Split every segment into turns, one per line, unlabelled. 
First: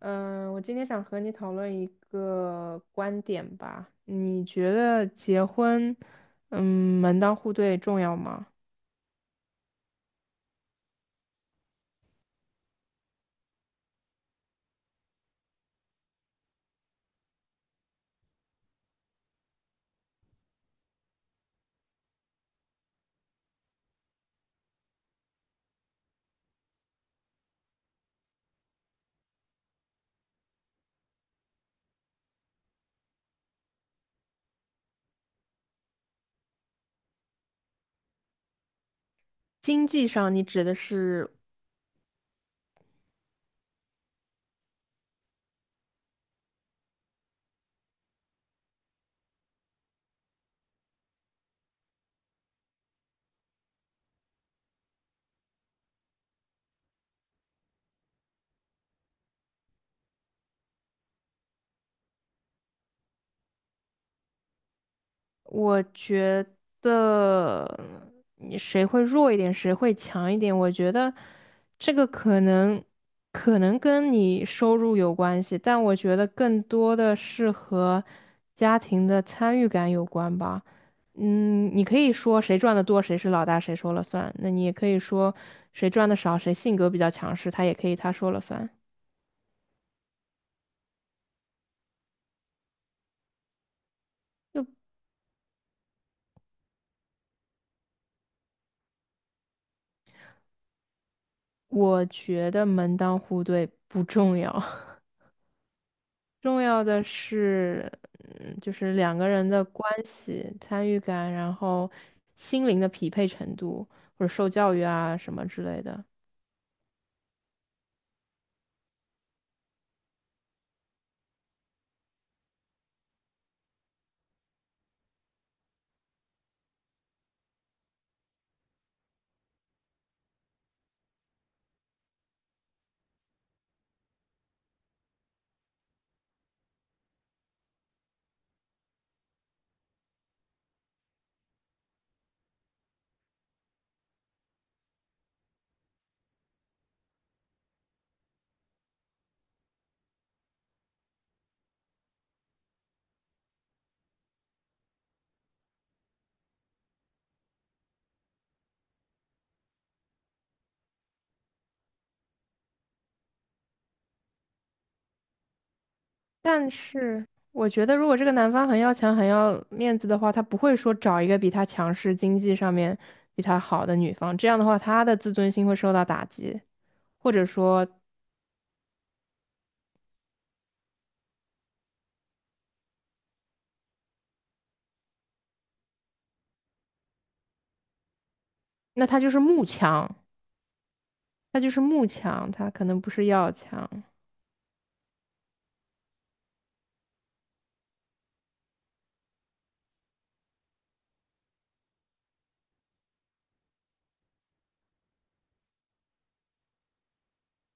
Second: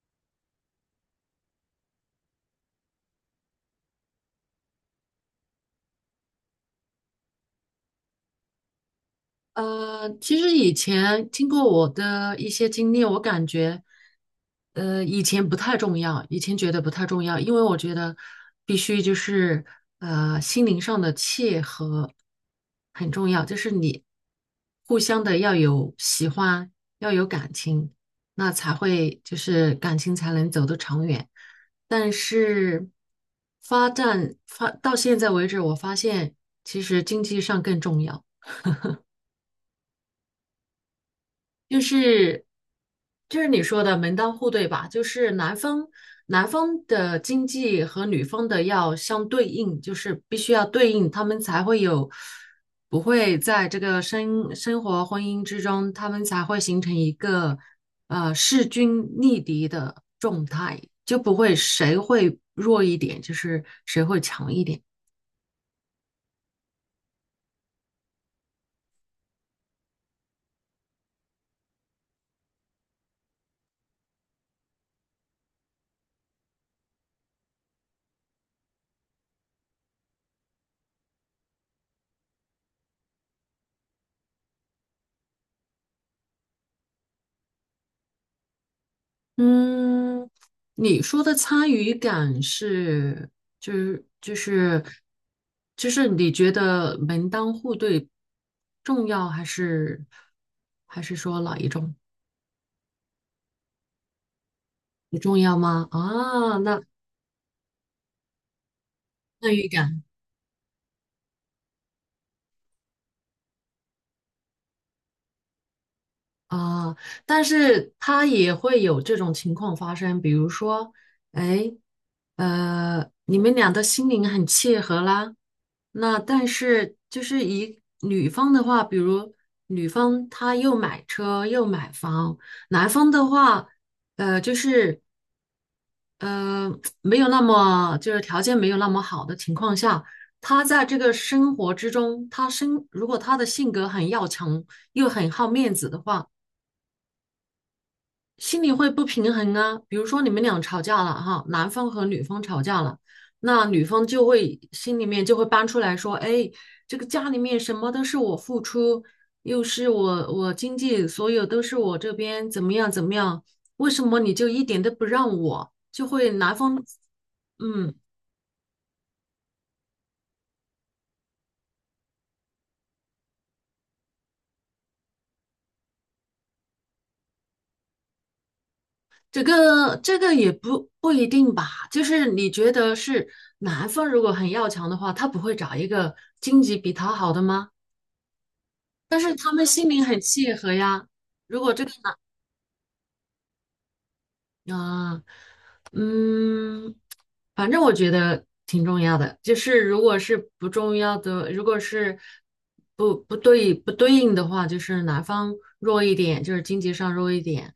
嗯，我今天想和你讨论一个观点吧。你觉得结婚，门当户对重要吗？
其实以前经过我的一些经历，我感觉，以前不太重要，以前觉得不太重要，因为我觉得必须就是心灵上的契合很重要，就是你互相的要有喜欢，要有感情，那才会就是感情才能走得长远。但是发到现在为止，我发现其实经济上更重要。
经济上，你指的是
就是就是你说的门当户对吧？就是男方的经济和女方的要相对应，就是必须要对应，他们才会有不会在这个生活婚姻之中，他们才会形成一个势均力敌的状态，就不会谁会弱一点，就是谁会强一点。
我觉得你谁会弱一点，谁会强一点，我觉得这个可能跟你收入有关系，但我觉得更多的是和家庭的参与感有关吧。嗯，你可以说谁赚的多，谁是老大，谁说了算。那你也可以说谁赚的少，谁性格比较强势，他也可以他说了算。
嗯，你说的参与感是，就是就是
就
就是你觉得门当户对重要还是说哪一种
我觉得门当户对不重要。
不重要吗？啊，
重
那
要的是，就是两个人
参
的
与
关
感。
系、参与感，然后心灵的匹配程度，或者受教育啊什么之类的。
啊，但是他也会有这种情况发生，比如说，哎，你们俩的心灵很契合啦，那但是就是以女方的话，比如女方她又买车又买房，男方的话，就是呃没有那么就是条件没有那么好的情况下，他在这个生活之中，如果他的性格很要强又很好面子的话。心里会不平衡啊。比如说你们俩吵架了哈，男方和女方吵架了，那女方就会心里面就会搬出来说，哎，这个家里面什么都是我付出，又是我经济，所有都是我这边怎么样怎么样，为什么你就一点都不让我？就会男
但
方，
是我觉
嗯。
得，如果这个男方很要强、很要面子的话，他不会说找一个比他强势、经济上面比他好的女方，这样的话，他的自尊心会受到打击，或者说，
这个也不一定吧，就是你觉得是男方如果很要强的话，他不会找一个经济比他好的吗？
那
但
他就
是
是
他们
慕
心灵
强，
很契合呀。如果这个
他可能不是要强。
啊，嗯，反正我觉得挺重要的。就是如果是不重要的，如果是不对应的话，就是男方弱一点，就是经济上弱一点，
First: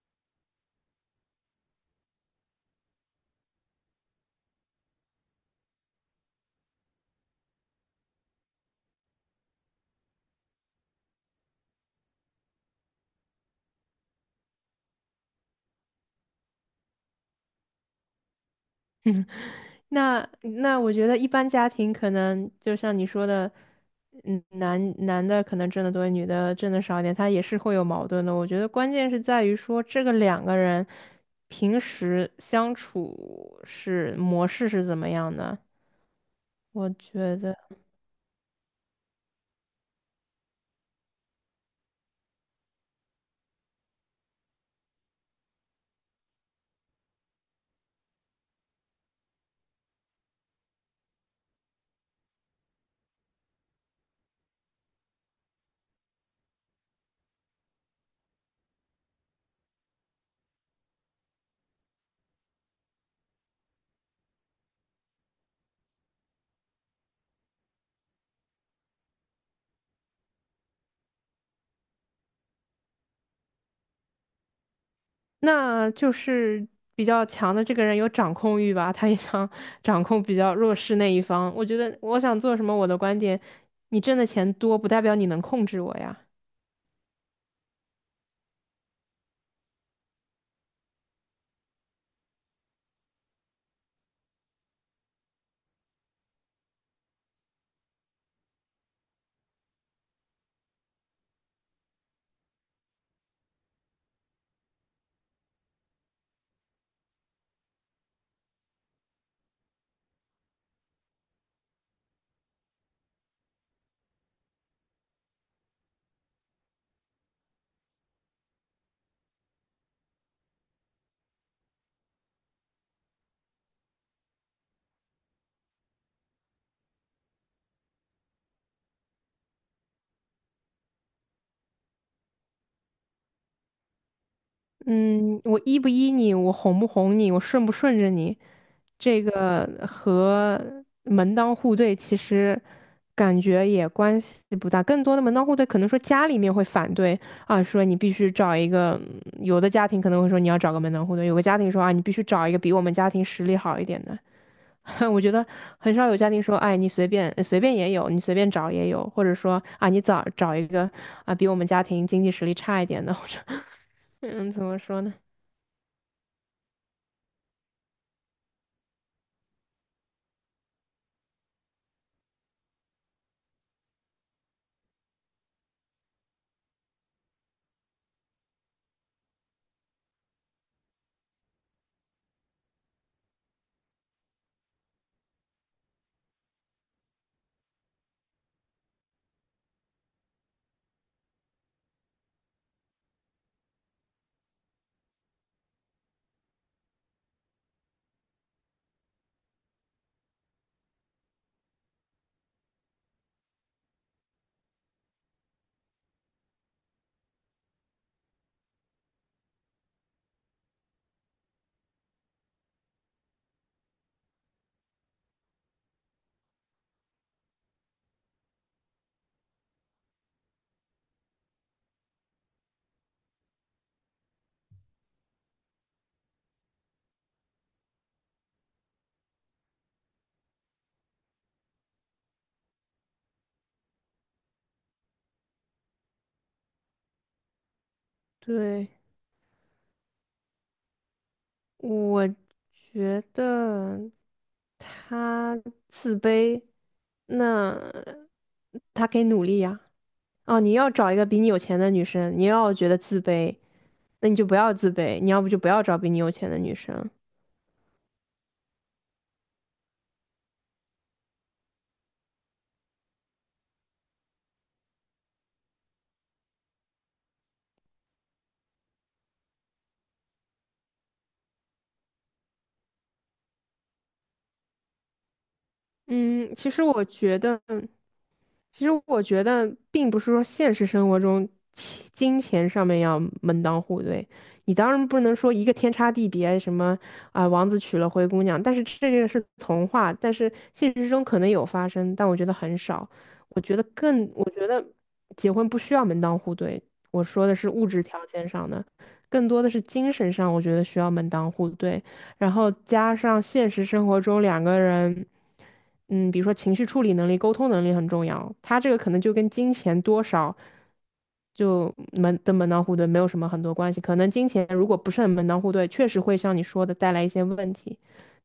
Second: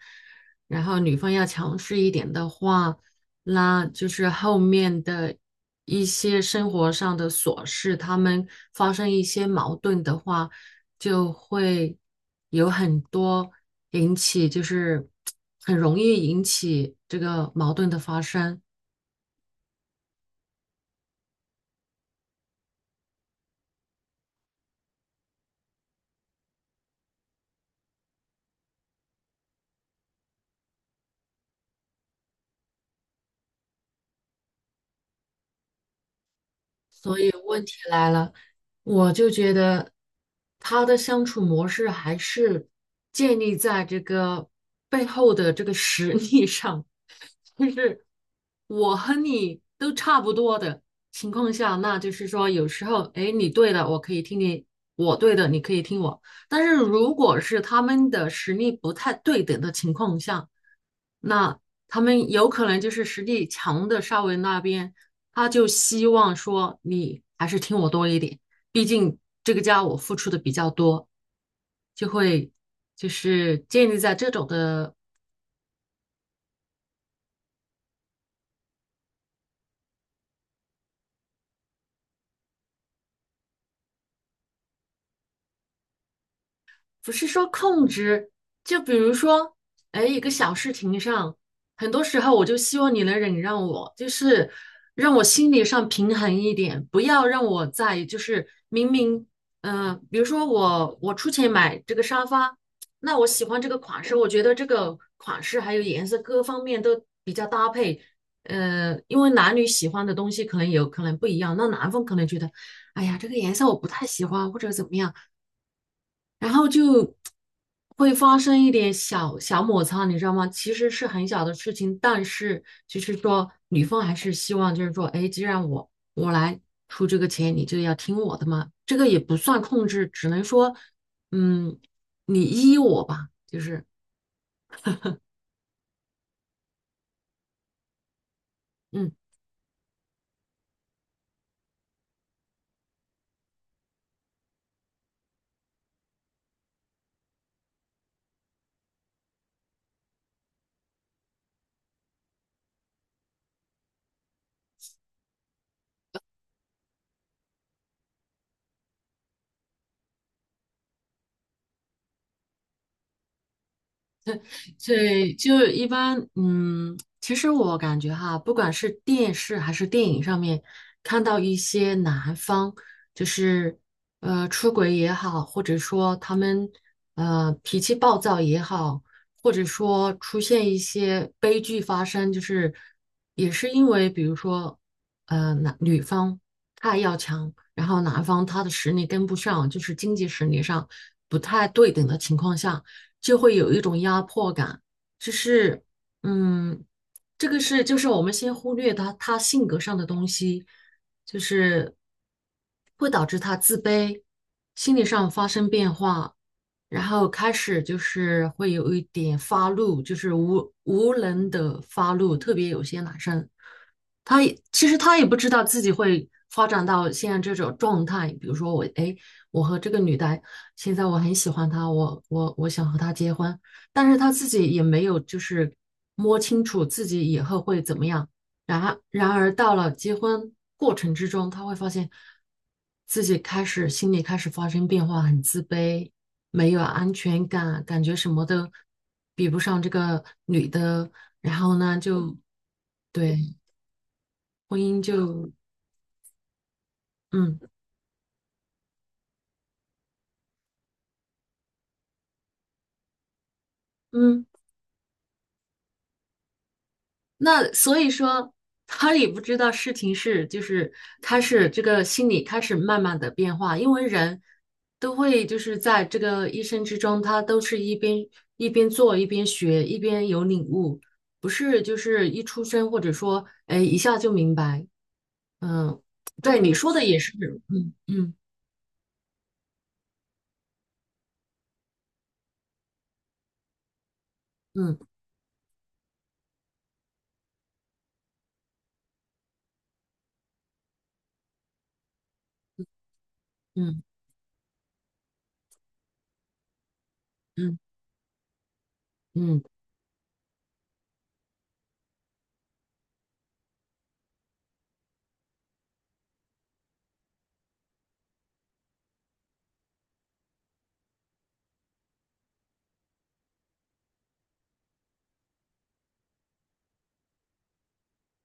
然后女方要强势一点的话，那就是后面的一些生活上的琐事，他们发生一些矛盾的话。就会有很多引起，就是很容易引起这个矛盾的发生。
那我觉得一般家庭可能就像你说的，嗯，男的可能挣得多，女的挣得少一点，他也是会有矛盾的。我觉得关键是在于说这个两个人平时相处是模式是怎么样的。我
所以
觉得
问题来了，我就觉得他的相处模式还是建立在这个背后的这个实力上，就是我和你都差不多的情况下，那就是说有时候，哎，你对的，我可以听你；我对的，你可以听我。但是如果是他们的实力不太对等的情况下，那他们有可能就是实力强的稍微那边，他就希望说你还是听我多一点，毕竟这个家我付出的比较多，就会就是建立在这种的
那就是比较强的这个人有掌控欲吧，他也想 掌控比较弱势那一方。我觉得我想做什么，我的观点，你挣的钱多不代表你能控制我呀。
不是说控制，就比如说，哎，一个小事情上，很多时候我就希望你能忍让我，就是让我心理上平衡一点，不要让我在就是明明，嗯、比如说我出钱买这个沙发，那我喜欢这个款式，我觉得这个款式还有颜色各方面都比较搭配，因为男女喜欢的东西可能有可能不一样，那男方可能觉得，哎呀，这个颜色我不太喜欢，或者怎么样。然后就会发生一点小小摩擦，你知道吗？其实是很小的事情，但是就是说，女方还是希望就是说，哎，既然我来出这个钱，你就要听我的嘛。这个也不算控制，只能说，嗯，你依我吧，就是
嗯，我依不依你，我哄不哄你，我顺不顺着你，
嗯。
这个和门当户对其实感觉也关系不大。更多的门当户对，可能说家里面会反对啊，说你必须找一个，有的家庭可能会说你要找个门当户对，有个家庭说啊，你必须找一个比我们家庭实力好一点的。我觉得很少有家庭说，哎，你随便也有，你随便找也有，或者说啊，你找一个啊比我们家庭经济实力差一点的，或者 嗯，怎么
所
说呢？
以就一般，嗯，其实我感觉哈，不管是电视还是电影上面看到一些男方，就是出轨也好，或者说他们脾气暴躁也好，或者说出现一些悲剧发生，就是也是因为比如说男女方太要强，然后男方他的实力跟不上，就是经济实力上不太对等的情况下。就会有一种压迫感，就是嗯，这个是就是我们先忽略他性格上的东西，就是会导致他自卑，心理上发生变化，然后开始就是会有一点发怒，就是无能的发怒，特别有些男生。他也其实他也不知道自己会发展到现在这种状态。比如说我，哎，我和这个女的，现在我很喜欢她，我想和她结婚，但是他自己也没有就是摸清楚自己以后会怎么样。然而到了结婚过程之中，他会发现自己开始心里开始发生变化，很自卑，没有安全感，感觉什么都
对。
比不上这个女的。然后呢，
我
就
觉
对。
得
婚姻就
他自卑，
嗯
那他可以努力呀。哦，你要找一个比你有钱的女生，你要觉得自卑，那你
嗯，
就不要自卑，你要不就不要找比你有钱的女生。
那所以说他也不知道事情是就是他是这个心理开始慢慢的变化，因为人都会就是在这个一生之中，他都是一边一边做一边学一边有领悟，不是就是一出生或者说哎一下就明白，嗯，
嗯，
对
其
你
实
说的
我
也是，
觉得。
嗯嗯
其实我觉得，并不是说现实生活中金钱上面要门当户对，你当
嗯
然不能说一个天差地别，什么啊、王子娶了灰姑娘，但是这个是童话，但是现实中可能有发生，但我觉得很少。
嗯
我觉得结婚不需要门当户对，我说的是
嗯
物质条件上的，更多
嗯
的是精神上，我觉得需要门当户对。然后加上现实生活中两个人，嗯，比如说情绪处理能力、沟通能力很重要。他这个可能就跟金钱多少就门当户对没有什么很多关系。可能金钱如果不是很门当户对，确实会像你说的带来一些问题，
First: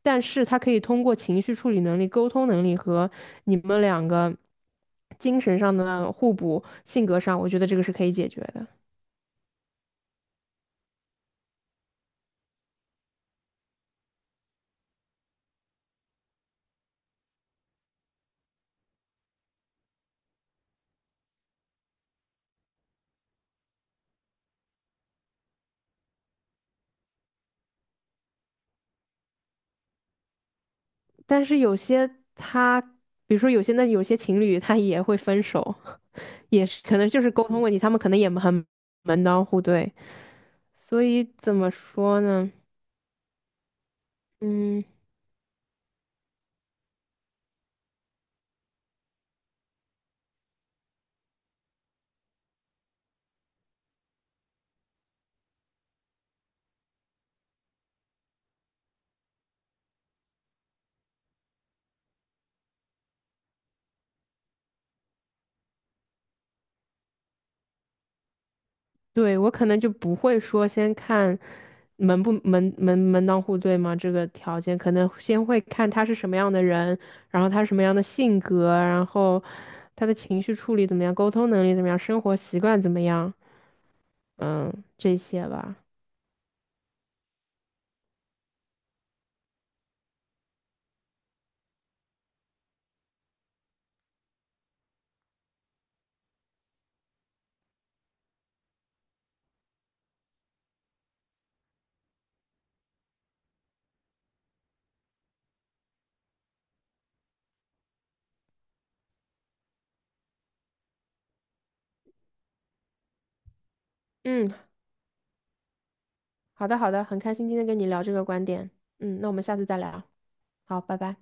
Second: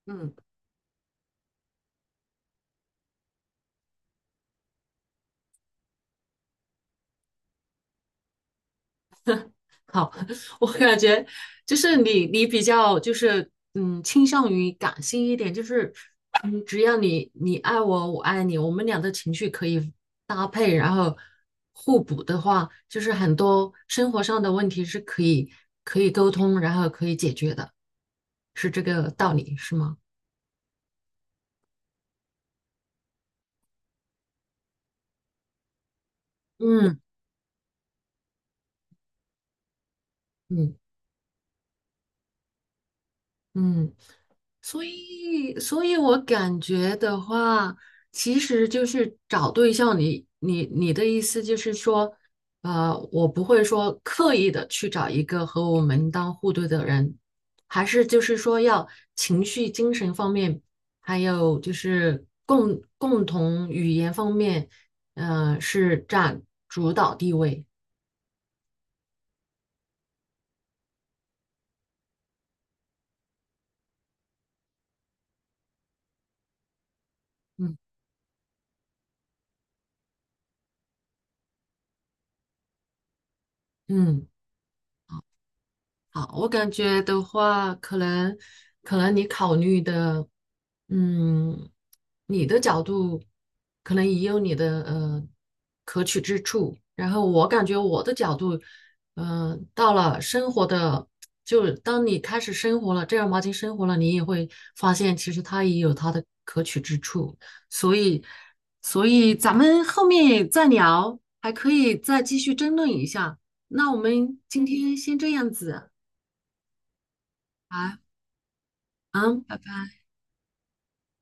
但
嗯。
是他可以通过情绪处理能力、沟通能力和你们两个精神上的互补、性格上，我觉得这个是可以解决的。
好，我感觉就是你，你比较就是嗯，倾向于感性一点，就是嗯，只要你你爱我，我爱你，我们俩的情绪可以搭配，然后互补的话，就是很多生活上的问题是可以可以沟通，然后可以解决的，是这个道理，是吗？
但是有些他，比如说有些情侣他也会分手。也是可
嗯，
能就是沟通问题，他们可能也很门当户对，
嗯。
所以怎么说呢？
嗯，所
嗯，
以，所以我感觉的话，其实就是找对象你。你你的意思就是说，我不会说刻意的去找一个和我门当户对的人，还是就是说要情绪、精神方面，还有就是共同语言方面，是占主导地位。
对我可能就不会说先看门不门门门当户对吗？这个条件，可能先会看他是什么样的人，然后他是什
嗯
么样的性格，然后他的情绪处理怎么样，沟通能力怎么样，生活习惯怎么样，
嗯。
嗯，这些吧。
好，我感觉的话，可能你考虑的，嗯，你的角度可能也有你的可取之处。然后我感觉我的角度，到了生活的，就当你开始生活了，正儿八经生活了，你也会发现其实它也有它的可取之处。所以，所以，咱们后面再聊，还可以再继续争论一下。那我们
嗯，
今天先这样子。
好的很开心今天
好
跟你
啊，
聊这个观点。嗯，那我
嗯，
们下
拜
次再聊。
拜。
好，拜拜。